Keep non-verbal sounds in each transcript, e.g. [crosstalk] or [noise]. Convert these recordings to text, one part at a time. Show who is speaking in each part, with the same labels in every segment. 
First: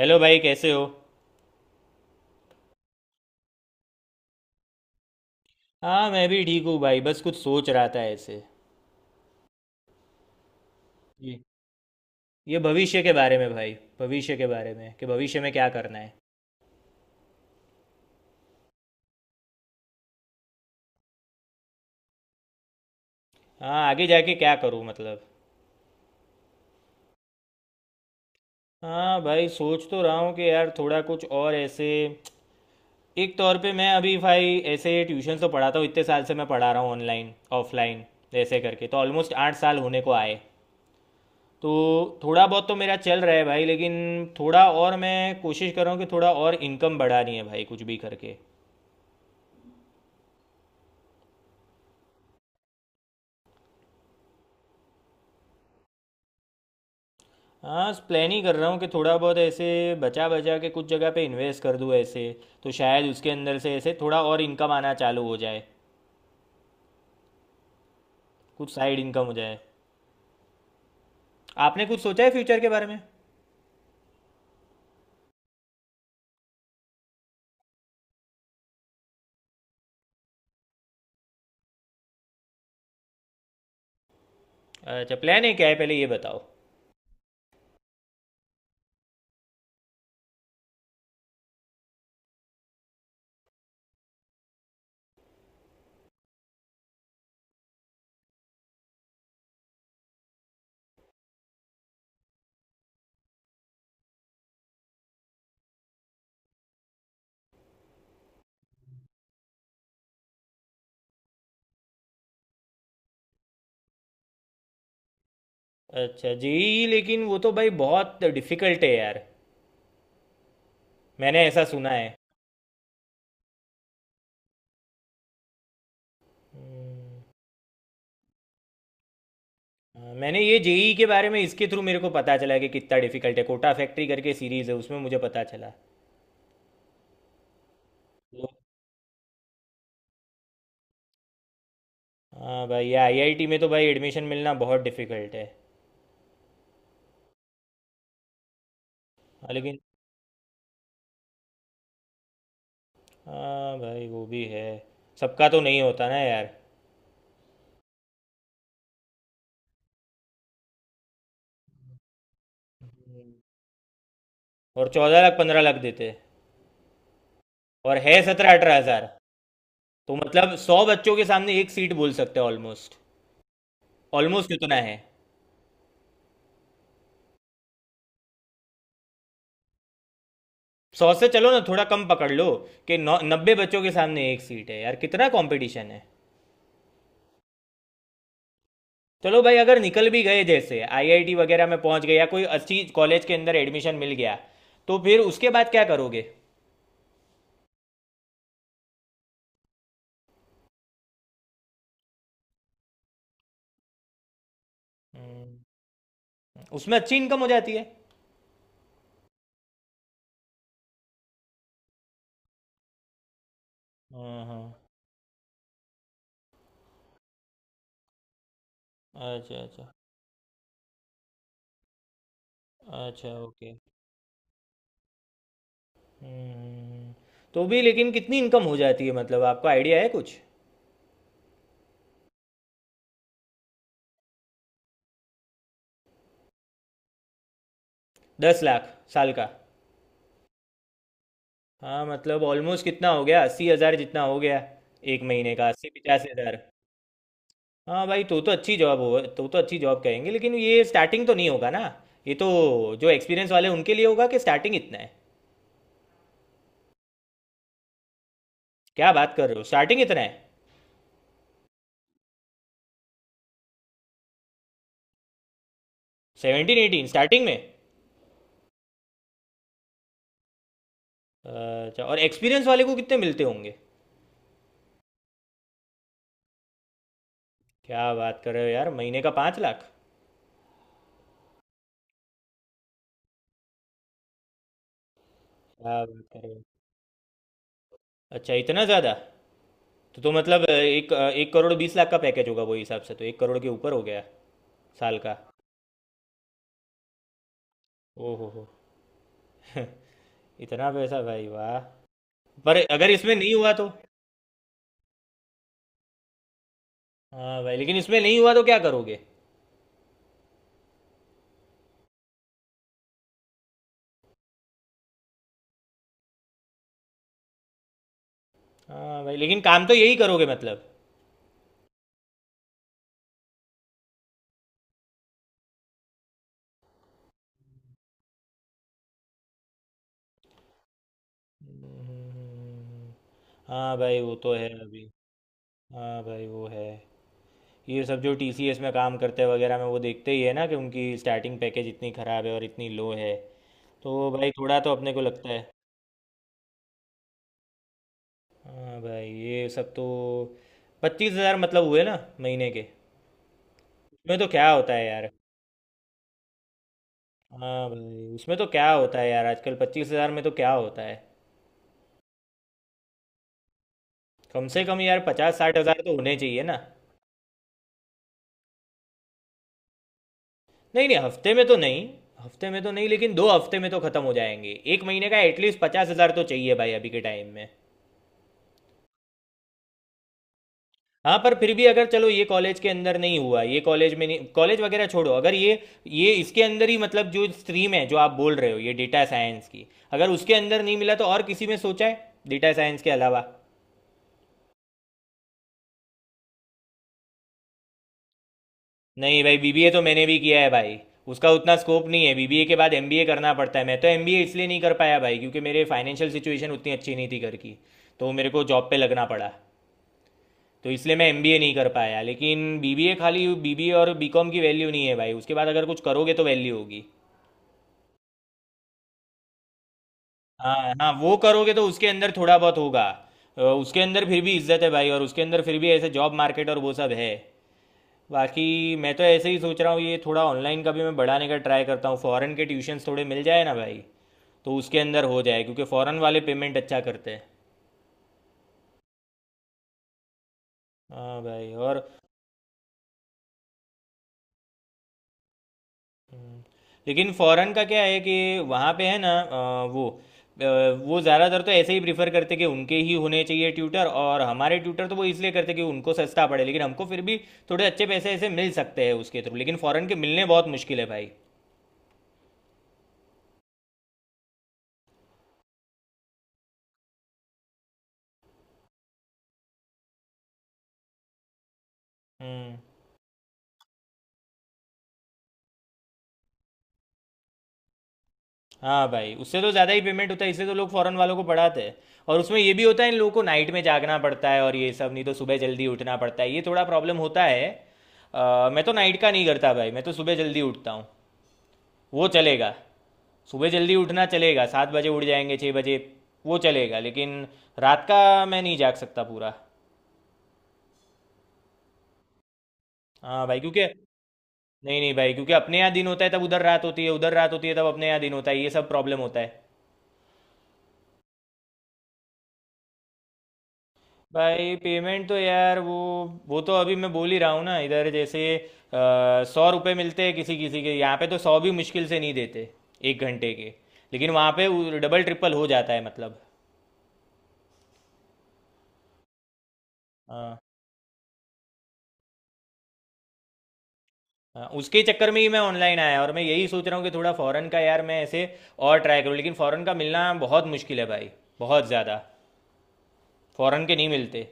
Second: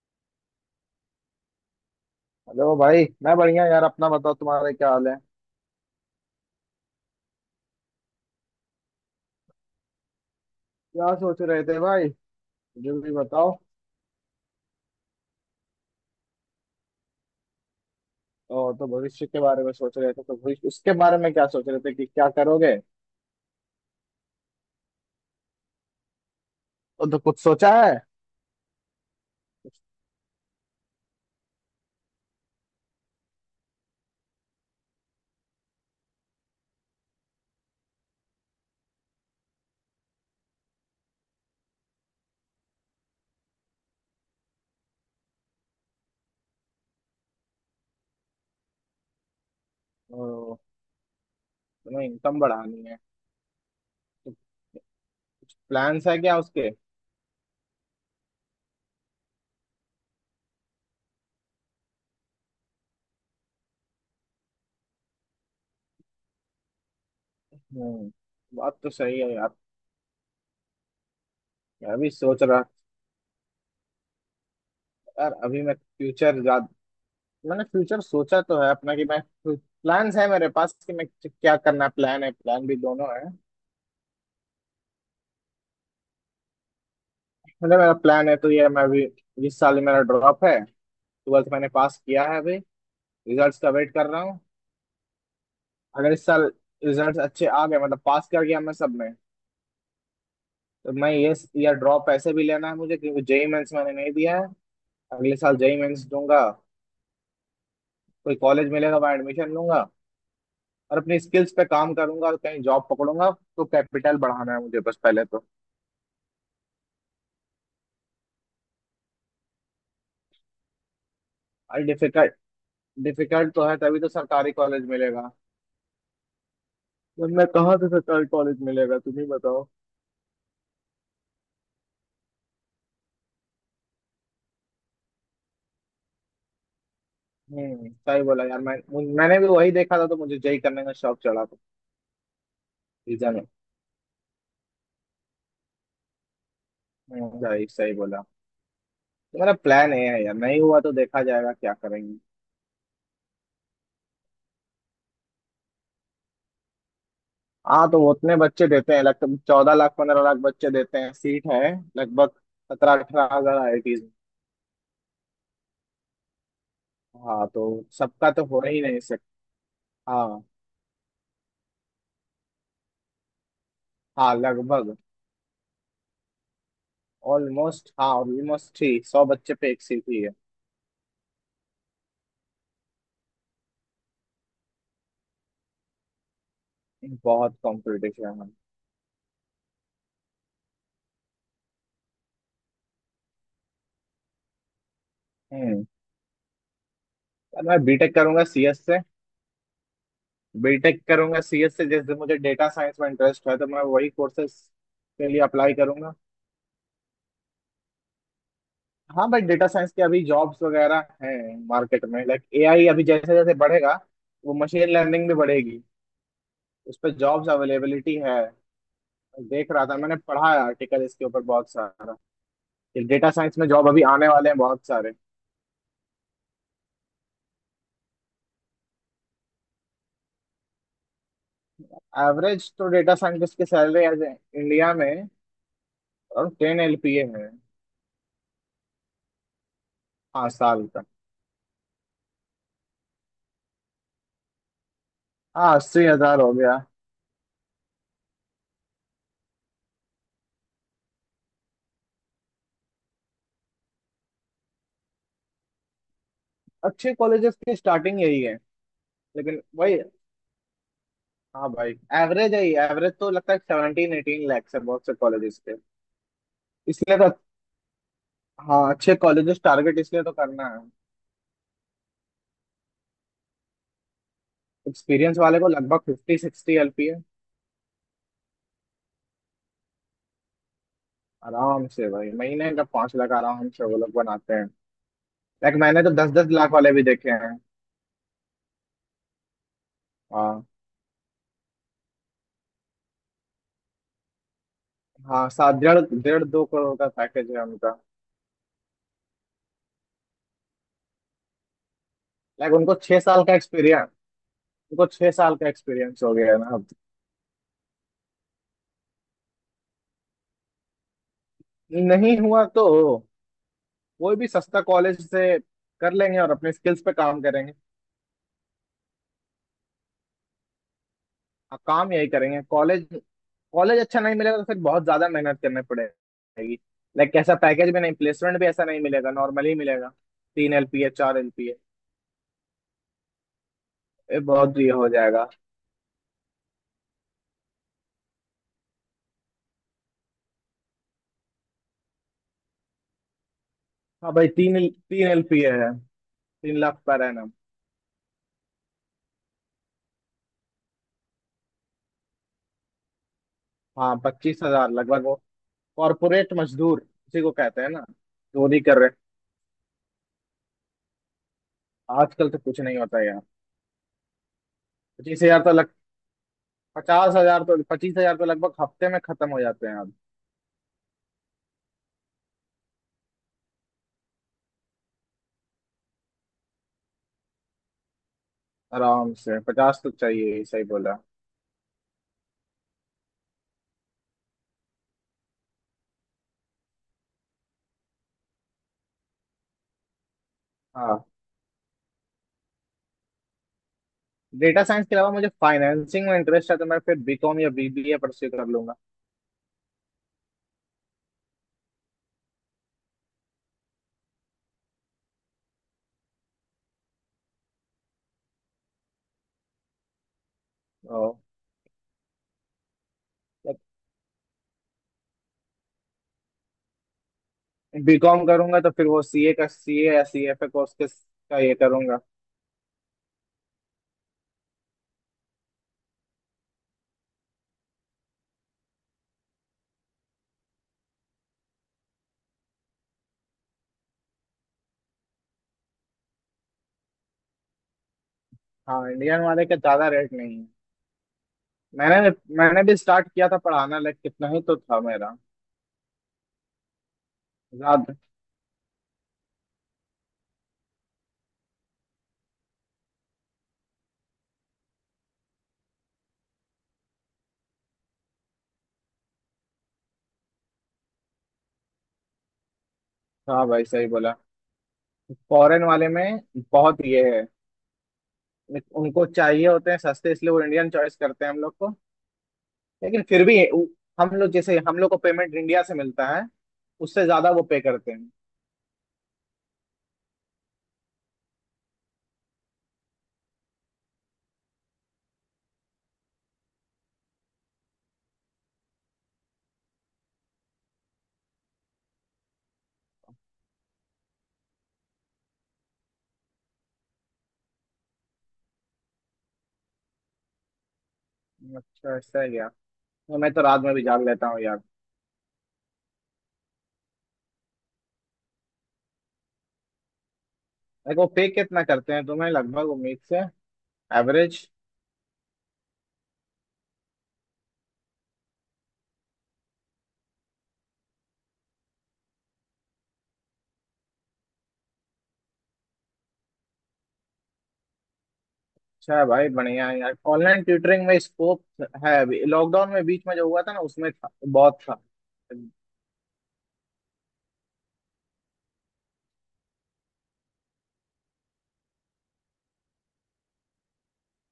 Speaker 1: Hello भाई कैसे हो।
Speaker 2: हेलो भाई, मैं बढ़िया यार। अपना बताओ, तुम्हारे क्या हाल है।
Speaker 1: हाँ मैं भी ठीक हूँ भाई, बस कुछ सोच रहा था ऐसे।
Speaker 2: क्या
Speaker 1: ये
Speaker 2: सोच रहे थे भाई?
Speaker 1: ये
Speaker 2: मुझे
Speaker 1: भविष्य के
Speaker 2: भी
Speaker 1: बारे में
Speaker 2: बताओ।
Speaker 1: भाई। भविष्य के बारे में कि भविष्य में क्या करना है।
Speaker 2: और तो भविष्य के बारे में सोच रहे थे तो भविष्य उसके बारे में क्या सोच रहे थे कि क्या करोगे?
Speaker 1: हाँ आगे जाके क्या करूँ मतलब।
Speaker 2: तो कुछ सोचा है?
Speaker 1: हाँ भाई सोच तो रहा हूँ कि यार थोड़ा कुछ और ऐसे। एक तौर पे मैं अभी भाई ऐसे ट्यूशन तो पढ़ाता हूँ, इतने साल से मैं पढ़ा रहा हूँ ऑनलाइन ऑफलाइन ऐसे करके तो ऑलमोस्ट 8 साल होने को आए। तो थोड़ा बहुत तो मेरा चल रहा है भाई, लेकिन थोड़ा और मैं कोशिश कर रहा हूँ कि थोड़ा और इनकम बढ़ानी है भाई कुछ भी करके।
Speaker 2: ओ, तुम्हें इनकम बढ़ानी है तो प्लान्स है क्या उसके?
Speaker 1: हाँ प्लान ही कर रहा हूँ कि थोड़ा बहुत ऐसे बचा बचा के कुछ जगह पे इन्वेस्ट कर दूँ ऐसे, तो शायद उसके अंदर से ऐसे थोड़ा और इनकम आना चालू हो जाए।
Speaker 2: हम्म।
Speaker 1: कुछ
Speaker 2: बात तो
Speaker 1: साइड
Speaker 2: सही
Speaker 1: इनकम हो
Speaker 2: है यार।
Speaker 1: जाए। आपने
Speaker 2: मैं
Speaker 1: कुछ
Speaker 2: भी
Speaker 1: सोचा है
Speaker 2: सोच
Speaker 1: फ्यूचर
Speaker 2: रहा था
Speaker 1: के बारे में।
Speaker 2: यार। अभी मैंने फ्यूचर सोचा तो है अपना, कि मैं प्लान्स है मेरे पास कि मैं क्या करना। प्लान है, प्लान भी दोनों है।
Speaker 1: अच्छा प्लान है, क्या है पहले ये बताओ।
Speaker 2: मतलब मेरा प्लान है तो ये, मैं अभी इस साल मेरा ड्रॉप है। ट्वेल्थ मैंने पास किया है अभी, रिजल्ट्स का वेट कर रहा हूँ। अगर इस साल रिजल्ट्स अच्छे आ गए मतलब पास कर गया मैं सब में, तो मैं ये या ड्रॉप ऐसे भी लेना है मुझे क्योंकि जेई मेंस मैंने नहीं दिया है। अगले साल जेई मेंस दूंगा, कोई कॉलेज मिलेगा, वहाँ एडमिशन लूंगा और अपनी स्किल्स पे काम करूंगा और कहीं जॉब पकड़ूंगा। तो कैपिटल बढ़ाना है मुझे बस पहले तो।
Speaker 1: अच्छा जेई, लेकिन वो तो भाई बहुत डिफिकल्ट है यार, मैंने ऐसा
Speaker 2: अरे
Speaker 1: सुना है।
Speaker 2: डिफिकल्ट। डिफिकल्ट तो है, तभी तो सरकारी कॉलेज मिलेगा। वरना कहाँ से सरकारी कॉलेज मिलेगा, तुम ही बताओ।
Speaker 1: हाँ, मैंने ये जेई के बारे में इसके थ्रू मेरे को पता चला कि कितना डिफिकल्ट है। कोटा फैक्ट्री करके सीरीज़ है, उसमें मुझे पता चला।
Speaker 2: सही बोला यार। मैं, मैंने भी वही देखा था तो मुझे जेई करने का शौक चढ़ा था।
Speaker 1: हाँ भाई, ये
Speaker 2: रीजन।
Speaker 1: आईआईटी में तो भाई एडमिशन मिलना बहुत डिफिकल्ट है।
Speaker 2: सही सही बोला। तो
Speaker 1: हाँ,
Speaker 2: मेरा
Speaker 1: लेकिन
Speaker 2: प्लान ये है यार, नहीं हुआ तो देखा जाएगा क्या करेंगे।
Speaker 1: हाँ भाई वो भी है, सबका तो नहीं होता ना यार।
Speaker 2: हाँ तो वो उतने बच्चे देते हैं, लगभग 14 लाख 15 लाख बच्चे देते हैं। सीट है लगभग 17-18 हज़ार आईआईटीज।
Speaker 1: और 14 लाख 15 लाख देते।
Speaker 2: हाँ तो
Speaker 1: और है
Speaker 2: सबका तो
Speaker 1: सत्रह
Speaker 2: हो
Speaker 1: अठारह
Speaker 2: ही नहीं
Speaker 1: हजार
Speaker 2: सकता।
Speaker 1: तो
Speaker 2: हाँ।
Speaker 1: मतलब 100 बच्चों के सामने एक सीट बोल सकते हैं ऑलमोस्ट।
Speaker 2: हाँ
Speaker 1: ऑलमोस्ट इतना है।
Speaker 2: लगभग। ऑलमोस्ट हाँ, ऑलमोस्ट ही 100 बच्चे पे 1 सीट ही है।
Speaker 1: सौ से चलो ना थोड़ा कम पकड़ लो कि 9 90 बच्चों के सामने एक सीट है यार, कितना कंपटीशन है।
Speaker 2: बहुत कंपटीशन है।
Speaker 1: चलो भाई, अगर निकल भी गए, जैसे आईआईटी वगैरह में पहुंच गए या कोई अच्छी कॉलेज के अंदर एडमिशन मिल गया, तो फिर उसके बाद क्या
Speaker 2: हम्म
Speaker 1: करोगे।
Speaker 2: यार मैं बीटेक करूंगा सीएस से। बीटेक करूंगा सीएस से, जैसे मुझे डेटा साइंस में इंटरेस्ट है तो मैं वही कोर्सेज के लिए
Speaker 1: हम्म।
Speaker 2: अप्लाई करूंगा।
Speaker 1: उसमें अच्छी इनकम हो जाती है।
Speaker 2: हाँ भाई, डेटा साइंस के अभी जॉब्स वगैरह हैं मार्केट में। लाइक एआई अभी जैसे जैसे बढ़ेगा,
Speaker 1: हाँ
Speaker 2: वो
Speaker 1: हाँ।
Speaker 2: मशीन लर्निंग भी बढ़ेगी, उस पर जॉब्स अवेलेबिलिटी है।
Speaker 1: अच्छा
Speaker 2: देख रहा
Speaker 1: अच्छा।
Speaker 2: था, मैंने पढ़ा है आर्टिकल इसके ऊपर बहुत सारा, कि डेटा
Speaker 1: अच्छा
Speaker 2: साइंस में
Speaker 1: ओके।
Speaker 2: जॉब अभी आने वाले हैं बहुत सारे।
Speaker 1: हम्म। तो भी लेकिन कितनी इनकम हो जाती है मतलब, आपको आइडिया है कुछ।
Speaker 2: एवरेज तो डेटा साइंटिस्ट की सैलरी एज इंडिया में और 10 LPA है।
Speaker 1: 10 लाख साल का।
Speaker 2: हाँ साल का।
Speaker 1: हाँ मतलब ऑलमोस्ट कितना हो गया, 80 हज़ार जितना हो गया। एक महीने का
Speaker 2: हाँ
Speaker 1: अस्सी
Speaker 2: अस्सी
Speaker 1: पचास
Speaker 2: हजार हो
Speaker 1: हज़ार
Speaker 2: गया।
Speaker 1: हाँ भाई तो अच्छी जॉब हो तो अच्छी जॉब कहेंगे, लेकिन ये स्टार्टिंग तो नहीं होगा ना। ये तो जो एक्सपीरियंस वाले उनके लिए होगा कि स्टार्टिंग इतना है।
Speaker 2: अच्छे कॉलेजेस की स्टार्टिंग यही है।
Speaker 1: क्या बात कर रहे हो,
Speaker 2: लेकिन वही,
Speaker 1: स्टार्टिंग इतना है।
Speaker 2: हाँ भाई, एवरेज है। एवरेज तो लगता है 17 18 लैक्स है बहुत से कॉलेजेस के,
Speaker 1: 17 18
Speaker 2: इसलिए तो।
Speaker 1: स्टार्टिंग में।
Speaker 2: हाँ, अच्छे कॉलेजेस टारगेट इसलिए तो करना है।
Speaker 1: अच्छा और एक्सपीरियंस वाले को कितने मिलते होंगे।
Speaker 2: एक्सपीरियंस वाले को लगभग 50-60 LPA।
Speaker 1: क्या बात कर रहे हो यार, महीने का 5 लाख।
Speaker 2: आराम से भाई, महीने का 5 लाख आराम से वो लोग बनाते हैं। लाइक
Speaker 1: क्या
Speaker 2: मैंने तो
Speaker 1: बात
Speaker 2: दस
Speaker 1: कर
Speaker 2: दस
Speaker 1: रहे हो,
Speaker 2: लाख वाले भी देखे हैं।
Speaker 1: अच्छा इतना ज़्यादा। तो मतलब
Speaker 2: हाँ।
Speaker 1: 1 1 करोड़ 20 लाख का पैकेज होगा, वो हिसाब से तो 1 करोड़ के ऊपर हो गया। साल का।
Speaker 2: हाँ सात डेढ़ डेढ़ दो करोड़ का पैकेज है उनका।
Speaker 1: ओ हो [laughs] हो। इतना पैसा भाई वाह।
Speaker 2: लाइक
Speaker 1: पर
Speaker 2: उनको
Speaker 1: अगर
Speaker 2: छह
Speaker 1: इसमें
Speaker 2: साल
Speaker 1: नहीं
Speaker 2: का
Speaker 1: हुआ तो।
Speaker 2: एक्सपीरियंस, उनको छह साल का एक्सपीरियंस हो गया है ना अब।
Speaker 1: हाँ भाई लेकिन इसमें नहीं हुआ तो क्या करोगे।
Speaker 2: नहीं हुआ तो कोई भी सस्ता कॉलेज से कर लेंगे और अपने स्किल्स पे काम करेंगे।
Speaker 1: हाँ भाई लेकिन काम तो यही करोगे मतलब।
Speaker 2: हाँ, काम यही करेंगे। कॉलेज कॉलेज अच्छा नहीं मिलेगा तो फिर बहुत ज्यादा मेहनत करनी पड़ेगी। लाइक ऐसा पैकेज भी नहीं, प्लेसमेंट भी ऐसा नहीं मिलेगा, नॉर्मली मिलेगा 3 LPA 4 LPA,
Speaker 1: हम्म। हाँ भाई वो
Speaker 2: ये
Speaker 1: तो है
Speaker 2: बहुत ये
Speaker 1: अभी।
Speaker 2: हो जाएगा।
Speaker 1: हाँ भाई वो है। ये सब जो टीसीएस में काम करते हैं वगैरह में वो देखते ही है ना कि उनकी स्टार्टिंग पैकेज इतनी ख़राब है और इतनी लो है, तो
Speaker 2: हाँ भाई,
Speaker 1: भाई
Speaker 2: तीन
Speaker 1: थोड़ा तो अपने को
Speaker 2: तीन
Speaker 1: लगता है।
Speaker 2: एलपीए है। 3 लाख पर एनम।
Speaker 1: हाँ भाई ये सब तो 25 हज़ार मतलब हुए ना, महीने के।
Speaker 2: हाँ
Speaker 1: उसमें तो
Speaker 2: पच्चीस
Speaker 1: क्या
Speaker 2: हजार
Speaker 1: होता है
Speaker 2: लगभग
Speaker 1: यार।
Speaker 2: वो। कॉर्पोरेट मजदूर उसी को कहते
Speaker 1: हाँ
Speaker 2: हैं ना,
Speaker 1: भाई उसमें तो
Speaker 2: चोरी
Speaker 1: क्या
Speaker 2: कर रहे
Speaker 1: होता है यार, आजकल 25 हज़ार में तो क्या होता है।
Speaker 2: हैं। आजकल तो कुछ नहीं होता यार।
Speaker 1: कम से कम यार
Speaker 2: पच्चीस
Speaker 1: पचास
Speaker 2: हजार तो
Speaker 1: साठ
Speaker 2: लग
Speaker 1: हजार तो होने चाहिए ना।
Speaker 2: 50 हज़ार तो 25 हज़ार तो लगभग हफ्ते में खत्म हो जाते हैं अब।
Speaker 1: नहीं नहीं, हफ्ते में तो नहीं। हफ्ते में तो नहीं, लेकिन 2 हफ्ते में तो खत्म हो जाएंगे। एक महीने का एटलीस्ट 50 हज़ार तो चाहिए भाई अभी के टाइम में।
Speaker 2: आराम से 50 हज़ार तो चाहिए ही, सही बोला।
Speaker 1: हाँ पर फिर भी अगर चलो ये कॉलेज के अंदर नहीं हुआ, ये कॉलेज में नहीं, कॉलेज वगैरह छोड़ो, अगर ये ये इसके अंदर ही मतलब जो स्ट्रीम है जो आप बोल रहे हो, ये डेटा साइंस की, अगर उसके अंदर नहीं मिला तो
Speaker 2: हाँ।
Speaker 1: और किसी में सोचा है डेटा साइंस के अलावा।
Speaker 2: डेटा साइंस के अलावा मुझे फाइनेंसिंग में इंटरेस्ट है तो मैं फिर बीकॉम या बीबीए परस्यू कर लूंगा।
Speaker 1: नहीं भाई, बीबीए तो मैंने भी किया है भाई, उसका उतना स्कोप नहीं है। बीबीए के बाद एमबीए करना पड़ता है, मैं तो एमबीए इसलिए नहीं कर पाया भाई क्योंकि मेरे फाइनेंशियल सिचुएशन उतनी अच्छी नहीं थी घर की, तो मेरे को जॉब पे लगना पड़ा। तो इसलिए मैं एमबीए नहीं कर पाया, लेकिन बीबीए, खाली बीबीए और बीकॉम की वैल्यू नहीं है भाई, उसके बाद अगर कुछ करोगे तो वैल्यू होगी।
Speaker 2: बीकॉम करूंगा तो फिर वो सीए का, सीए या सीएफए
Speaker 1: हाँ
Speaker 2: कोर्स के
Speaker 1: हाँ वो
Speaker 2: का
Speaker 1: करोगे
Speaker 2: ये
Speaker 1: तो उसके
Speaker 2: करूंगा।
Speaker 1: अंदर थोड़ा बहुत होगा। उसके अंदर फिर भी इज्जत है भाई, और उसके अंदर फिर भी ऐसे जॉब मार्केट और वो सब है। बाकी मैं तो ऐसे ही सोच रहा हूँ, ये थोड़ा ऑनलाइन का भी मैं बढ़ाने का ट्राई करता हूँ, फॉरेन के ट्यूशन्स थोड़े मिल जाए ना भाई, तो उसके अंदर हो जाए क्योंकि फॉरेन वाले पेमेंट अच्छा करते हैं।
Speaker 2: हाँ, इंडियन वाले का ज्यादा रेट नहीं है।
Speaker 1: हाँ भाई और
Speaker 2: मैंने मैंने भी स्टार्ट किया था पढ़ाना, लाइक कितना ही तो था मेरा।
Speaker 1: लेकिन फॉरेन का क्या
Speaker 2: ज्यादा।
Speaker 1: है कि वहाँ पे है ना वो अ, वो ज़्यादातर तो ऐसे ही प्रीफर करते कि उनके ही होने चाहिए ट्यूटर, और हमारे ट्यूटर तो वो इसलिए करते कि उनको सस्ता पड़े, लेकिन हमको फिर भी थोड़े अच्छे पैसे ऐसे मिल सकते हैं उसके थ्रू, लेकिन फॉरेन के मिलने बहुत मुश्किल है भाई।
Speaker 2: हाँ भाई, सही बोला। फॉरेन वाले में बहुत ये है। Like, उनको चाहिए होते हैं सस्ते, इसलिए वो इंडियन चॉइस करते हैं हम लोग को।
Speaker 1: हम्म।
Speaker 2: लेकिन फिर भी हम लोग, जैसे हम लोग को पेमेंट इंडिया से मिलता है उससे ज्यादा वो पे करते हैं।
Speaker 1: हाँ भाई उससे तो ज़्यादा ही पेमेंट होता है, इसलिए तो लोग फॉरेन वालों को पढ़ाते हैं। और उसमें ये भी होता है इन लोगों को नाइट में जागना पड़ता है और ये सब, नहीं तो सुबह जल्दी उठना पड़ता है, ये थोड़ा प्रॉब्लम होता है। मैं तो नाइट का नहीं करता भाई, मैं तो सुबह जल्दी उठता हूँ, वो चलेगा। सुबह जल्दी उठना चलेगा, 7 बजे उठ जाएंगे 6 बजे, वो चलेगा, लेकिन रात का मैं नहीं जाग सकता पूरा।
Speaker 2: अच्छा ऐसा है क्या? तो
Speaker 1: हाँ
Speaker 2: मैं
Speaker 1: भाई
Speaker 2: तो रात
Speaker 1: क्योंकि,
Speaker 2: में भी जाग लेता हूँ यार।
Speaker 1: नहीं नहीं भाई क्योंकि अपने यहाँ दिन होता है तब उधर रात होती है, उधर रात होती है तब अपने यहाँ दिन होता है, ये सब प्रॉब्लम होता है।
Speaker 2: देखो पे कितना करते हैं तुम्हें लगभग उम्मीद से, एवरेज।
Speaker 1: भाई पेमेंट तो यार वो तो अभी मैं बोल ही रहा हूँ ना, इधर जैसे 100 रुपये मिलते हैं किसी किसी के यहाँ पे, तो सौ भी मुश्किल से नहीं देते, 1 घंटे के। लेकिन वहाँ पे डबल ट्रिपल हो जाता है मतलब।
Speaker 2: अच्छा है भाई, बढ़िया है यार।
Speaker 1: हाँ।
Speaker 2: ऑनलाइन ट्यूटरिंग में स्कोप है अभी, लॉकडाउन में बीच में जो हुआ था ना उसमें था,
Speaker 1: हाँ,
Speaker 2: बहुत था।
Speaker 1: उसके चक्कर में ही मैं ऑनलाइन आया, और मैं यही सोच रहा हूँ कि थोड़ा फॉरेन का यार मैं ऐसे और ट्राई करूँ, लेकिन फॉरेन का मिलना बहुत मुश्किल है भाई, बहुत ज़्यादा। फॉरेन के नहीं मिलते।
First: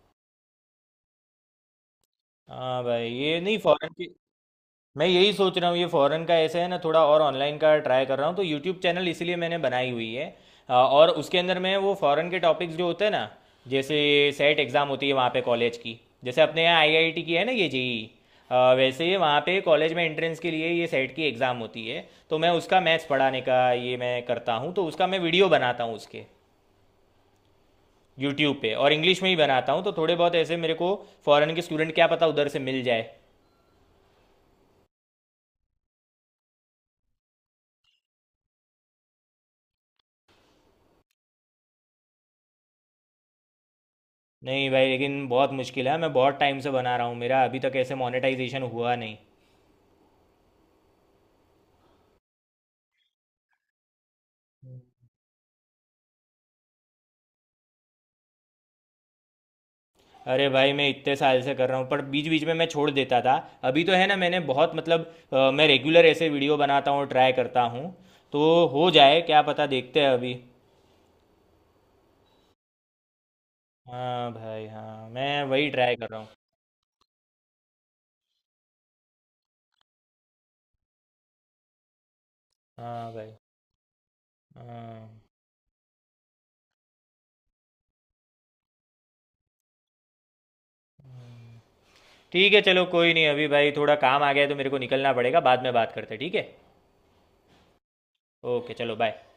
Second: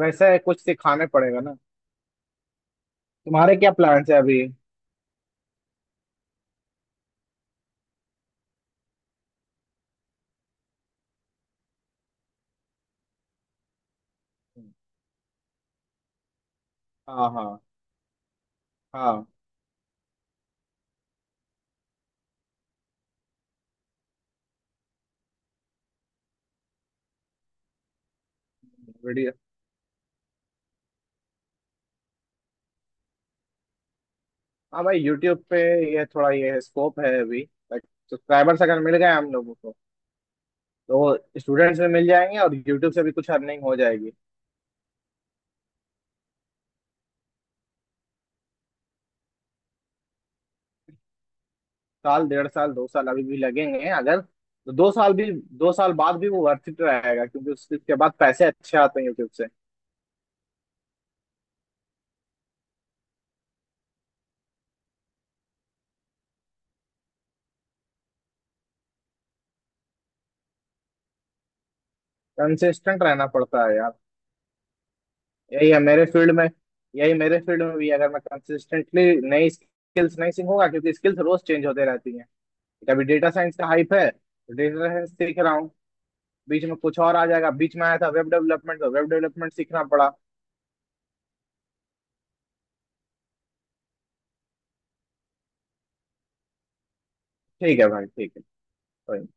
Speaker 2: वैसे कुछ सिखाने पड़ेगा ना।
Speaker 1: हाँ भाई ये
Speaker 2: तुम्हारे
Speaker 1: नहीं
Speaker 2: क्या
Speaker 1: फॉरेन के।
Speaker 2: प्लान्स है अभी?
Speaker 1: मैं यही सोच रहा हूँ ये फॉरेन का ऐसे है ना, थोड़ा और ऑनलाइन का ट्राई कर रहा हूँ, तो यूट्यूब चैनल इसीलिए मैंने बनाई हुई है। और उसके अंदर मैं वो फॉरेन के टॉपिक्स जो होते हैं ना, जैसे सेट एग्ज़ाम होती है वहाँ पे कॉलेज की, जैसे अपने यहाँ आईआईटी
Speaker 2: हाँ,
Speaker 1: की है ना
Speaker 2: हाँ,
Speaker 1: ये जेई, वैसे ही
Speaker 2: हाँ।
Speaker 1: वहाँ पे कॉलेज में एंट्रेंस के लिए ये सेट की एग्ज़ाम होती है, तो मैं उसका मैथ्स पढ़ाने का ये मैं करता हूँ, तो उसका मैं वीडियो बनाता हूँ उसके यूट्यूब पे, और इंग्लिश में
Speaker 2: वीडियो।
Speaker 1: ही बनाता हूँ तो थोड़े बहुत ऐसे मेरे को फॉरेन के स्टूडेंट क्या पता उधर से मिल जाए।
Speaker 2: हाँ भाई यूट्यूब पे ये थोड़ा ये स्कोप है अभी। सब्सक्राइबर्स अगर मिल गए हम लोगों को, तो स्टूडेंट्स भी मिल जाएंगे और यूट्यूब से भी कुछ अर्निंग हो जाएगी।
Speaker 1: नहीं भाई लेकिन बहुत मुश्किल है, मैं बहुत टाइम से बना रहा हूँ, मेरा अभी तक ऐसे मोनेटाइजेशन हुआ नहीं।
Speaker 2: 1 साल, 1.5 साल, 2 साल अभी भी लगेंगे, अगर तो 2 साल भी, 2 साल बाद भी वो वर्थ इट रहेगा क्योंकि उसके बाद पैसे अच्छे आते हैं यूट्यूब से।
Speaker 1: अरे भाई मैं इतने साल से कर रहा हूँ, पर बीच बीच में मैं छोड़ देता था। अभी तो है ना मैंने बहुत मतलब मैं रेगुलर ऐसे वीडियो बनाता हूँ, ट्राई करता हूँ, तो हो जाए क्या पता, देखते हैं अभी।
Speaker 2: कंसिस्टेंट रहना पड़ता है यार।
Speaker 1: हाँ भाई हाँ मैं वही
Speaker 2: यही है
Speaker 1: ट्राई
Speaker 2: मेरे
Speaker 1: कर रहा हूँ।
Speaker 2: फील्ड में। यही मेरे फील्ड में भी, अगर मैं कंसिस्टेंटली नई स्किल्स नहीं सीखूंगा, क्योंकि स्किल्स रोज चेंज होते रहती हैं। कभी
Speaker 1: हाँ
Speaker 2: डेटा
Speaker 1: भाई
Speaker 2: साइंस का हाइप है तो डेटा
Speaker 1: हाँ।
Speaker 2: साइंस सीख रहा हूँ। बीच में कुछ और आ जाएगा, बीच में आया था वेब डेवलपमेंट तो वेब डेवलपमेंट सीखना पड़ा।
Speaker 1: ठीक है चलो कोई नहीं, अभी भाई थोड़ा काम आ गया है, तो मेरे को निकलना पड़ेगा, बाद में बात करते हैं ठीक है।
Speaker 2: ठीक है भाई, ठीक है।
Speaker 1: ओके चलो बाय।
Speaker 2: कोई नहीं।